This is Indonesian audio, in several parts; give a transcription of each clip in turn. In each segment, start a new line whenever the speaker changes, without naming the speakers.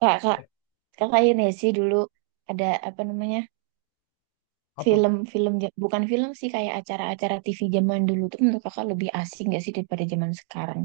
Kak, kakak ini sih dulu ada apa namanya
Apa?
bukan film sih kayak acara-acara TV zaman dulu tuh menurut kakak lebih asik gak sih daripada zaman sekarang?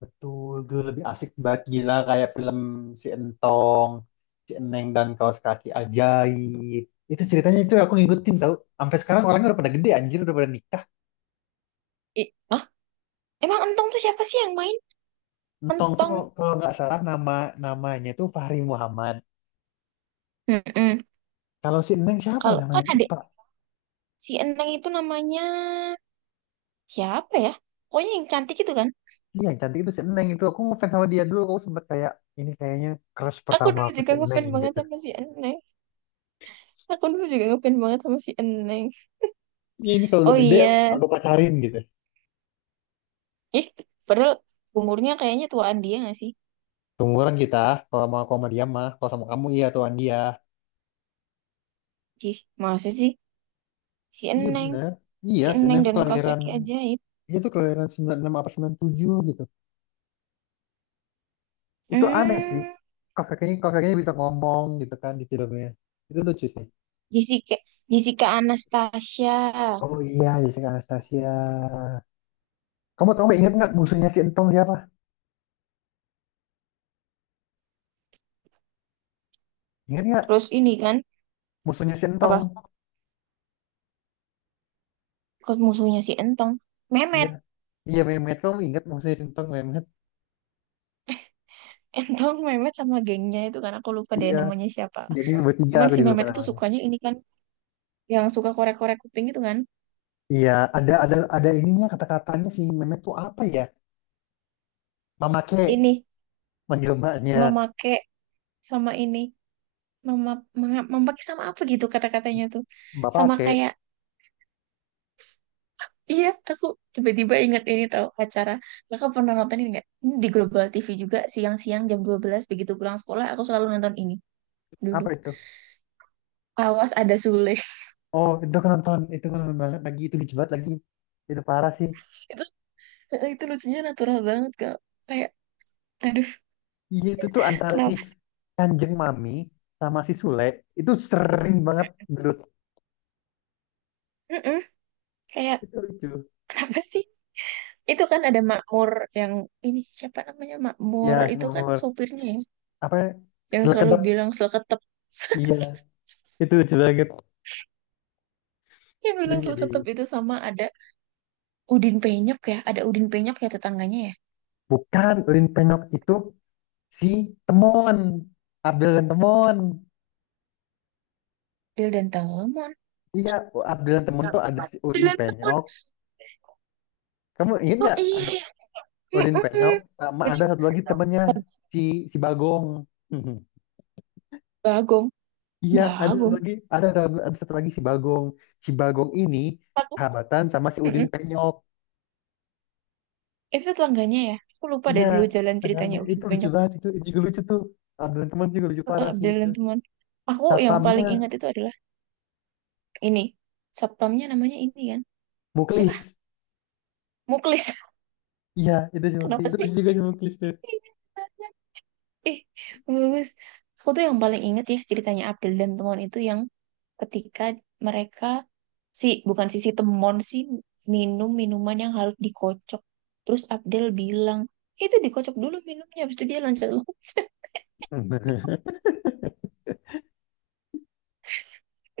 Betul, dulu lebih asik banget, gila. Kayak film si Entong, si Eneng dan Kaos Kaki Ajaib, itu ceritanya itu aku ngikutin, tau. Sampai sekarang orangnya udah pada gede, anjir, udah pada nikah.
Ih, ah, emang Entong tuh siapa sih yang main?
Entong tuh,
Entong.
kalau nggak salah, namanya tuh Fahri Muhammad.
Mm-mm.
Kalau si Eneng siapa ya,
Kalau
namanya
kan ada
lupa.
si Eneng itu namanya siapa ya? Pokoknya yang cantik itu kan.
Iya, yang cantik itu si Eneng. Itu aku ngefans sama dia. Dulu aku sempet kayak ini, kayaknya crush
Aku
pertama
dulu
aku si
juga
Eneng,
ngefans banget
gitu.
sama si Eneng. Aku dulu juga ngefans banget sama si Eneng.
Iya, ini kalau udah
Oh
gede
iya.
aku pacarin, gitu.
Ih, padahal umurnya kayaknya tuaan dia gak sih?
Seumuran kita. Kalau mau, aku sama dia mah, kalau sama kamu iya tuan dia.
Ih, masa sih? Si
Iya
Eneng,
benar. Iya,
si
Sena
Eneng
itu
dan kaos
kelahiran,
kaki ajaib.
dia tuh kelahiran 96 apa 97, gitu. Itu aneh sih.
Hmm,
Kakeknya kakeknya bisa ngomong gitu kan di filmnya. Itu lucu sih.
Jessica, Jessica Anastasia.
Oh iya, Jessica Anastasia. Kamu tau nggak, inget nggak musuhnya si Entong siapa? Ingat nggak
Terus ini kan
musuhnya si Entong?
apa? Kos musuhnya si Entong,
Iya.
Memet.
Iya, Mehmet, kamu ingat musuhnya si Entong, Mehmet?
Entong, Memet sama gengnya itu kan aku lupa deh
Iya.
namanya siapa.
Jadi bertiga,
Cuman
aku
si
juga lupa
Memet itu
namanya.
sukanya ini kan yang suka korek-korek kuping itu kan.
Iya, ada ininya, kata-katanya si Mehmet tuh apa ya? Mama ke
Ini
manggil mbaknya,
memakai sama ini mema, memakai sama apa gitu kata-katanya tuh.
bapak
Sama
ke
kayak iya, aku tiba-tiba ingat ini tahu acara. Kakak pernah nonton ini nggak? Ini di Global TV juga siang-siang jam 12 begitu pulang sekolah aku selalu nonton ini dulu.
apa itu?
Awas ada Sule.
Oh, itu aku nonton banget lagi, itu lucu banget lagi. Itu parah sih.
Itu, itu lucunya natural banget Kak. Kayak aduh,
Iya, itu tuh antara si
kenapa sih?
Kanjeng Mami sama si Sule, itu sering banget gelut.
Mm-mm. Kayak
Itu lucu.
kenapa sih? Itu kan ada Makmur yang ini siapa namanya Makmur
Ya, si
itu kan
Mamor.
sopirnya ya
Apa ya?
yang
Sule
selalu
kedap.
bilang seketep.
Iya, itu lucu banget.
Yang
Terus
bilang
jadi,
seketep itu sama ada Udin Penyok ya, ada Udin Penyok ya tetangganya ya.
bukan Lin Penyok, itu si Temon. Abdel dan Temon.
Dil dan Telma
Iya, Abdel dan Temon tuh ada si Udin
dengan temen
Penyok. Kamu ingat
oh
nggak
iya ya.
Udin
Mm-mm.
Penyok sama
Jadi
ada satu lagi temennya, si si Bagong.
Bagong
Iya, ada
Bagong
lagi, ada satu lagi si Bagong. Si Bagong ini
aku
sahabatan sama si Udin
mm-mm.
Penyok.
Itu tetangganya ya aku lupa
Iya,
dari dulu jalan ceritanya
tengahnya
udah
itu lucu
banyak.
banget itu juga lucu tuh. Abdul teman juga lucu
Eh,
parah sih itu.
jalan teman aku yang paling
Satpamnya
ingat itu adalah ini satpamnya namanya ini kan siapa
Muklis.
Muklis.
Iya, itu si Muklis.
Kenapa
Itu lucu juga si Muklis tuh.
sih? Ih, bagus. Aku tuh yang paling inget ya ceritanya Abdul dan teman itu yang ketika mereka si bukan si si temon sih minum minuman yang harus dikocok. Terus Abdul bilang, "Eh, itu dikocok dulu minumnya, habis itu dia loncat-loncat."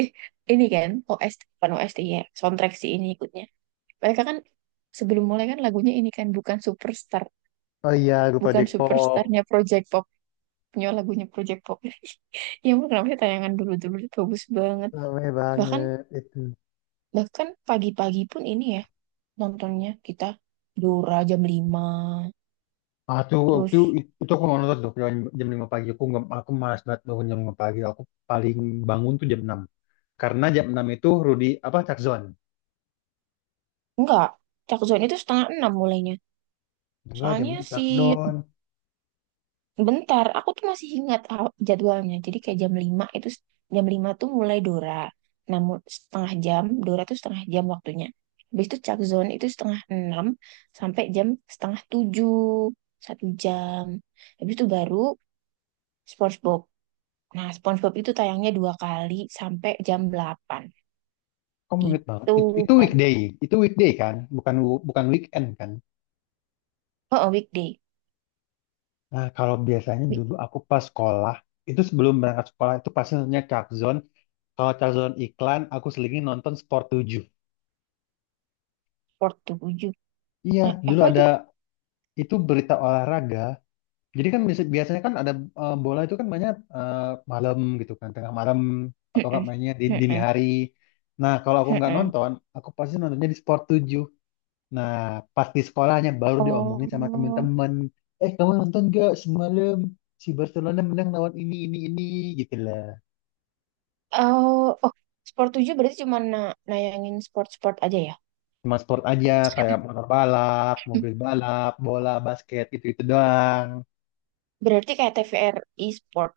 Eh, ini kan OS bukan OST ya, soundtrack sih ini ikutnya. Mereka kan sebelum mulai kan lagunya ini kan bukan superstar,
Oh iya, lupa
bukan
Depop.
superstarnya Project Pop, punya lagunya Project Pop. Ya ampun, kenapa sih tayangan dulu-dulu tuh bagus banget.
Rame
Bahkan
banget itu.
Bahkan pagi-pagi pun ini ya nontonnya kita Dora jam lima.
Ah, tuh, waktu
Terus
itu aku nonton tuh jam 5 pagi. Aku nggak, aku malas banget bangun jam 5 pagi. Aku paling bangun tuh jam 6. Karena jam 6 itu Rudy, apa, Takzon.
enggak, Cak Zone itu setengah enam mulainya.
Enggak, jam
Soalnya
6
si
Cakdon.
bentar, aku tuh masih ingat jadwalnya. Jadi kayak jam 5 itu jam 5 tuh mulai Dora. Namun setengah jam, Dora tuh setengah jam waktunya. Habis itu Cak Zone itu setengah enam sampai jam setengah tujuh, satu jam. Habis itu baru SpongeBob. Nah, SpongeBob itu tayangnya dua kali sampai jam delapan.
Kamu inget banget.
Itu
Itu
baru.
weekday. Itu weekday kan? Bukan bukan weekend kan?
Oh, oh, weekday.
Nah, kalau biasanya
Week
dulu aku pas sekolah, itu sebelum berangkat sekolah itu pasti nontonnya Cakzon. Kalau Cakzon iklan, aku selingin nonton Sport 7.
47.
Iya,
Hah,
dulu
apa itu?
ada itu berita olahraga. Jadi kan biasanya kan ada bola itu kan banyak malam gitu kan, tengah malam atau enggak
Mm-mm.
mainnya di dini
Mm-mm.
hari. Nah, kalau aku nggak
Mm-mm.
nonton, aku pasti nontonnya di Sport 7. Nah, pas di sekolahnya baru diomongin sama
Oh,
temen-temen. Eh, kamu nonton gak semalam, si Barcelona menang lawan ini, gitu lah.
oh, oh, Sport 7 berarti cuma nayangin sport-sport aja ya?
Cuma sport aja, kayak motor balap,
Hmm.
mobil balap, bola, basket, gitu-gitu doang.
Berarti kayak TVRI Sport.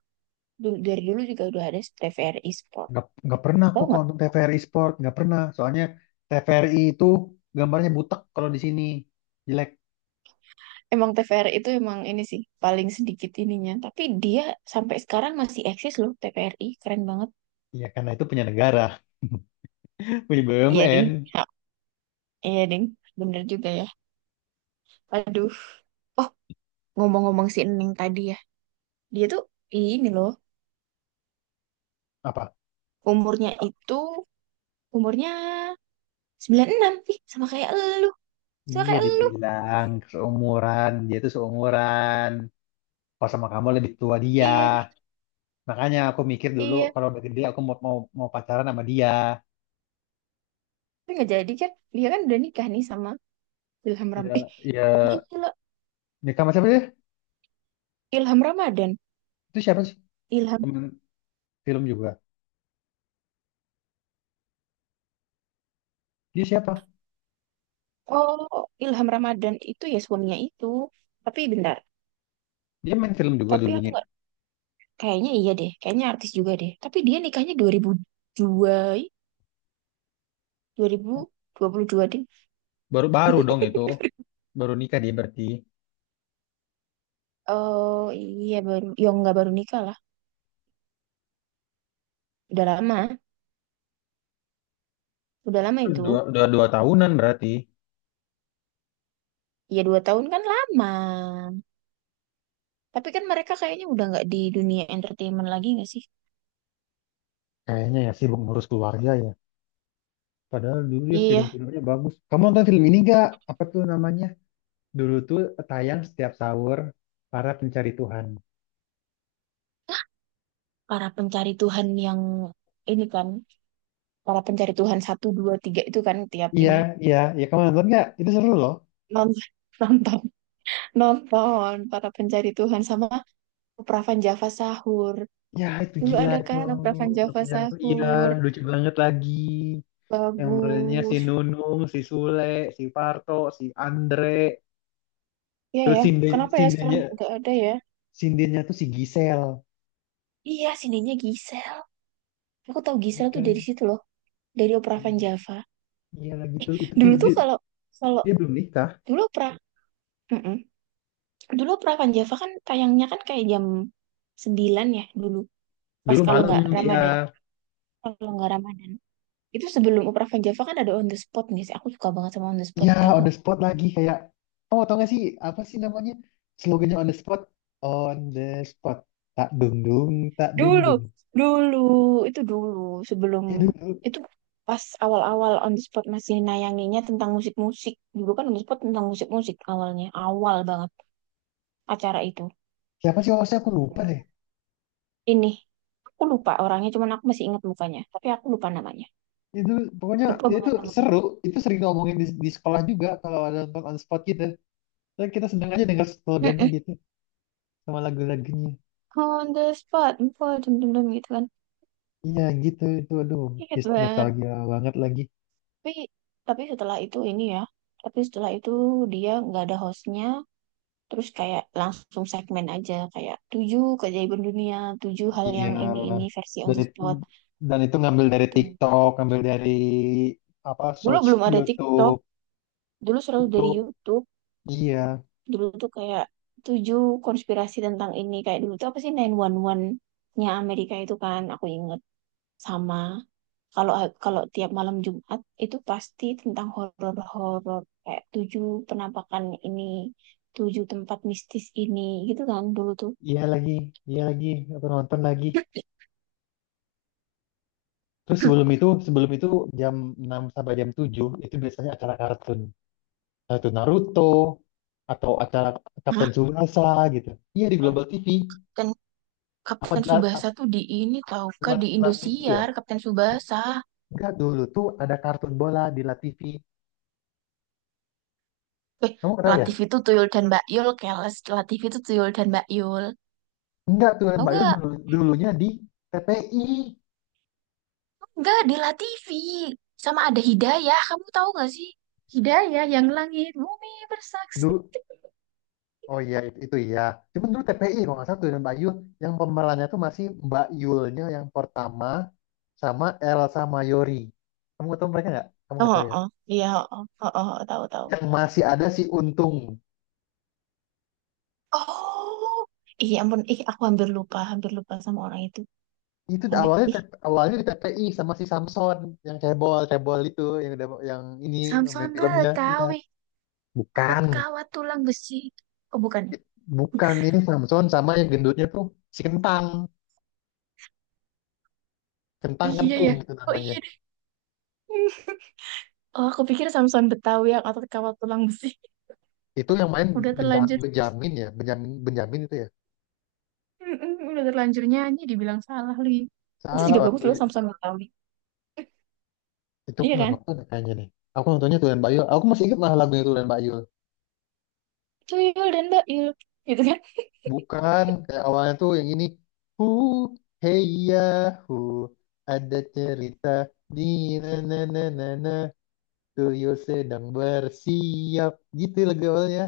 Dulu, dari dulu juga udah ada TVRI Sport.
Nggak pernah aku
Tahu
kalau
nggak?
nonton TVRI Sport, nggak pernah. Soalnya TVRI itu gambarnya butek kalau di sini. Jelek.
Emang TVRI itu emang ini sih, paling sedikit ininya. Tapi dia sampai sekarang masih eksis loh, TVRI. Keren banget.
Ya, karena itu punya negara, punya
Iya,
BUMN.
Ding. Ha, iya, Ding. Bener juga ya. Aduh. Oh, ngomong-ngomong si Ening tadi ya. Dia tuh ini loh,
Apa?
umurnya itu umurnya 96 ih sama kayak elu. Sama
Iya,
kayak elu.
dibilang seumuran, dia tuh seumuran. Kalau sama kamu lebih tua dia.
Iya nih,
Makanya aku mikir dulu,
iya.
kalau udah gede aku mau mau, mau pacaran sama dia.
Tapi nggak jadi kan? Dia kan udah nikah nih sama Ilham Ram. Eh,
Ya, ya,
gila.
nikah sama siapa sih?
Ilham Ramadan.
Itu siapa sih?
Ilham
Temen film juga. Dia siapa?
Oh, Ilham Ramadan itu ya suaminya itu. Tapi bentar.
Dia main film juga
Tapi aku
dulunya.
nggak kayaknya iya deh. Kayaknya artis juga deh. Tapi dia nikahnya dua ih, 2022 deh.
Baru baru dong itu. Baru nikah dia berarti.
Oh iya baru, ya nggak baru nikah lah. Udah lama, udah lama itu.
Dua, dua, dua tahunan berarti.
Ya dua tahun kan lama. Tapi kan mereka kayaknya udah nggak di dunia entertainment lagi nggak sih?
Kayaknya ya sibuk ngurus keluarga ya. Padahal dulu dia
Iya,
film-filmnya bagus. Kamu nonton film ini gak? Apa tuh namanya? Dulu tuh tayang setiap sahur, para pencari Tuhan.
para pencari Tuhan yang ini kan, para pencari Tuhan satu dua tiga itu kan tiap
Iya,
ini
iya, iya. Kamu nonton nggak? Itu seru loh.
nonton. nonton nonton para pencari Tuhan sama Opravan Java Sahur.
Ya itu
Dulu
gila,
ada
itu
kan Opravan Java
perpanjangan aku. Iya
Sahur,
lucu banget lagi. Yang mulainya si
bagus.
Nunung, si Sule, si Parto, si Andre.
Iya
Terus
ya, kenapa ya sekarang nggak ada ya?
sindennya tuh si Gisel.
Iya, sininya Gisel. Aku tahu
Iya
Gisel tuh
kan?
dari situ loh, dari Opravan Java.
Iya lagi tuh. Itu
Dulu tuh kalau kalau
dia belum nikah.
Dulu pra, mm-mm. Dulu Prakan Java kan tayangnya kan kayak jam 9 ya dulu. Pas
Dulu
kalau
malam
nggak Ramadan,
ya.
kalau nggak Ramadan. Itu sebelum Prapanjava kan ada on the spot nih sih. Aku suka banget sama on the spot,
Iya
tau
on the
nggak?
spot lagi kayak. Oh tau gak sih apa sih namanya? Slogannya on the spot. On the spot. Tak dung dung, tak dung
Dulu,
dung.
dulu dulu, sebelum
Eh, dulu
itu pas awal-awal on the spot masih nayanginnya tentang musik-musik. Dulu kan on the spot tentang musik-musik awalnya, awal banget acara itu.
siapa sih hostnya, aku lupa deh.
Ini aku lupa orangnya, cuman aku masih ingat mukanya, tapi aku lupa namanya.
Itu pokoknya
Lupa
ya itu
banget namanya.
seru, itu sering ngomongin di sekolah juga kalau ada nonton on spot gitu, dan kita sedang aja dengar slogannya gitu sama lagu-lagunya.
On the spot info jam-jam gitu kan.
Iya gitu itu, aduh,
Ingat
just
banget.
nostalgia banget lagi.
Tapi tapi setelah itu ini ya tapi setelah itu dia nggak ada hostnya terus kayak langsung segmen aja kayak tujuh keajaiban dunia tujuh hal
Iya,
yang ini versi on
dan
the
itu,
spot.
dan itu ngambil dari
Gitu.
TikTok, ngambil dari apa,
Dulu
search
belum ada TikTok.
YouTube
Dulu selalu dari
YouTube
YouTube.
Iya,
Dulu tuh kayak tujuh konspirasi tentang ini kayak dulu tuh apa sih 911 nya Amerika itu kan aku inget. Sama kalau kalau tiap malam Jumat itu pasti tentang horor-horor kayak tujuh penampakan ini tujuh tempat mistis ini gitu kan dulu tuh.
iya lagi, iya lagi, aku nonton lagi. Terus sebelum itu jam 6 sampai jam 7 itu biasanya acara kartun, atau Naruto, atau acara
Hah?
Captain Tsubasa, gitu. Iya, di Global TV.
Kapten
Apa
Kapten
di
Subasa tuh di ini tau kah di
La TV
Indosiar
ya?
Kapten Subasa.
Enggak, dulu tuh ada kartun bola di La TV.
Eh,
Kamu kenal ya?
Latif itu Tuyul dan Mbak Yul keles. Latif itu Tuyul dan Mbak Yul
Enggak tuh
tau
Mbak Yul
nggak.
dulu, dulunya di TPI.
Nggak di Latifi sama ada Hidayah kamu tahu nggak sih Hidayah yang langit bumi bersaksi.
Dulu. Oh iya itu iya. Cuman dulu TPI kalau nggak salah tuh dan Mbak Yul, yang pemerannya tuh masih Mbak Yulnya yang pertama, sama Elsa Mayori. Kamu tahu mereka nggak? Kamu nggak tahu
Oh,
ya?
oh, iya, oh, oh, oh, oh, tahu tahu.
Yang masih ada si Untung.
Oh, iya ampun, ih aku hampir lupa sama orang itu.
Itu
Hampir,
awalnya
ih,
T- P awalnya di TPI sama si Samson, yang cebol cebol itu, yang udah yang ini main
Samson
filmnya, iya
Betawi, otot
bukan
kawat tulang besi. Oh bukan, ya?
bukan ini Samson sama yang gendutnya tuh si Kentang Kentang
Iya ya.
Kentung itu
Oh
namanya.
iya deh. Oh aku pikir Samson Betawi yang otot kawat tulang besi.
Itu yang main
Udah
Benja-
terlanjur,
Benjamin ya, Benjamin Benjamin itu ya.
mm-mm, udah terlanjur nyanyi, dibilang salah lagi. Itu
Salah.
juga bagus
Waktu
loh Samson Betawi,
itu aku
iya
nggak
kan?
nonton ya kayaknya nih. Aku nontonnya Tulen Bayul, aku masih ingat malah lagunya Tulen Bayul.
Tuyul dan Bail, gitu kan?
Bukan, kayak awalnya tuh yang ini: hu, hey ya, hu, ada cerita di na na na na na, Tuyul sedang bersiap. Gitu lagu awalnya.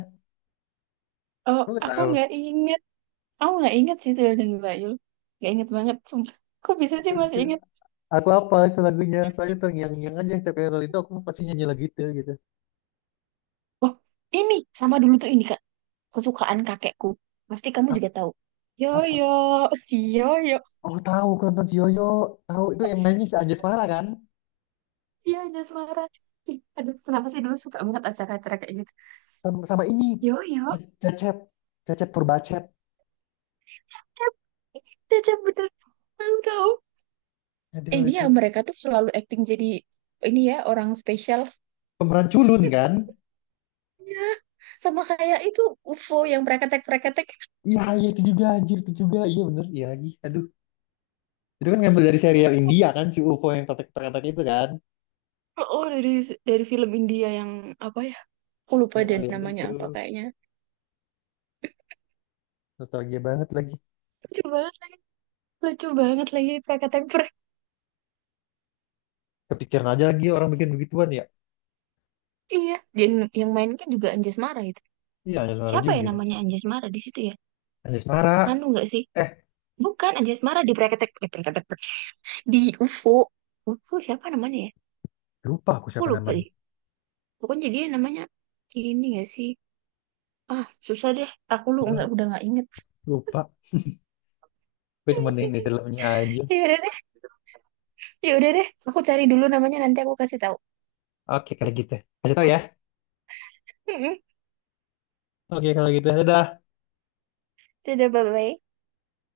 Oh
Aku nggak
aku
tahu.
nggak ingat. Aku nggak ingat sih Tuyul dan Bayul. Nggak inget banget. Sumpah. Kok bisa sih
Itu,
masih
itu.
inget?
Aku apa itu lagunya? Soalnya terngiang-ngiang aja, setiap kali nonton itu aku pasti nyanyi lagu itu gitu.
Oh, ini sama dulu tuh ini Kak. Kesukaan kakekku. Pasti kamu
Ap-
juga tahu.
Apa?
Yoyo, si Yoyo.
Oh tahu, aku nonton si Yoyo. Tahu itu yang nyanyi si Anjasmara kan?
Iya, Jasmara. Ih, aduh, kenapa sih dulu suka banget acara-acara kayak gitu.
Sama ini.
Yoyo,
Cecep. Cecep Purbacet.
Cep. Cecep bener. Tahu tahu. Eh,
Aduh
dia
itu
mereka tuh selalu acting jadi ini ya orang spesial.
pemeran culun kan?
Iya. Sama kayak itu UFO yang preketek-preketek.
Iya, iya itu juga anjir, itu juga. Iya bener, iya lagi. Aduh, itu kan ngambil dari serial India kan, si UFO yang kotak-kotak itu kan.
Oh, dari film India yang apa ya? Aku lupa
Yang
deh
alien
namanya
itu.
apa kayaknya.
Nostalgia banget lagi.
Lucu banget lagi, lucu banget lagi pakai temper.
Kepikiran aja lagi orang bikin begituan ya.
Iya, dan yang main kan juga Anjasmara itu.
Iya, Anjasmara
Siapa ya
juga.
namanya Anjasmara di situ ya?
Anjasmara.
Anu nggak sih?
Eh,
Bukan Anjasmara Prakatek di UFO. UFO siapa namanya ya?
lupa aku
Aku
siapa
lupa
namanya.
deh. Pokoknya dia namanya ini nggak sih? Ah, susah deh. Aku lu nggak
Eh,
udah nggak inget.
lupa. Gue cuma dengerin filmnya aja.
Ya udah deh, ya udah deh. Aku cari dulu namanya nanti aku kasih tahu.
Oke, kalau gitu. Kasih tau ya. Oke, kalau gitu. Dadah.
Dadah, bye-bye.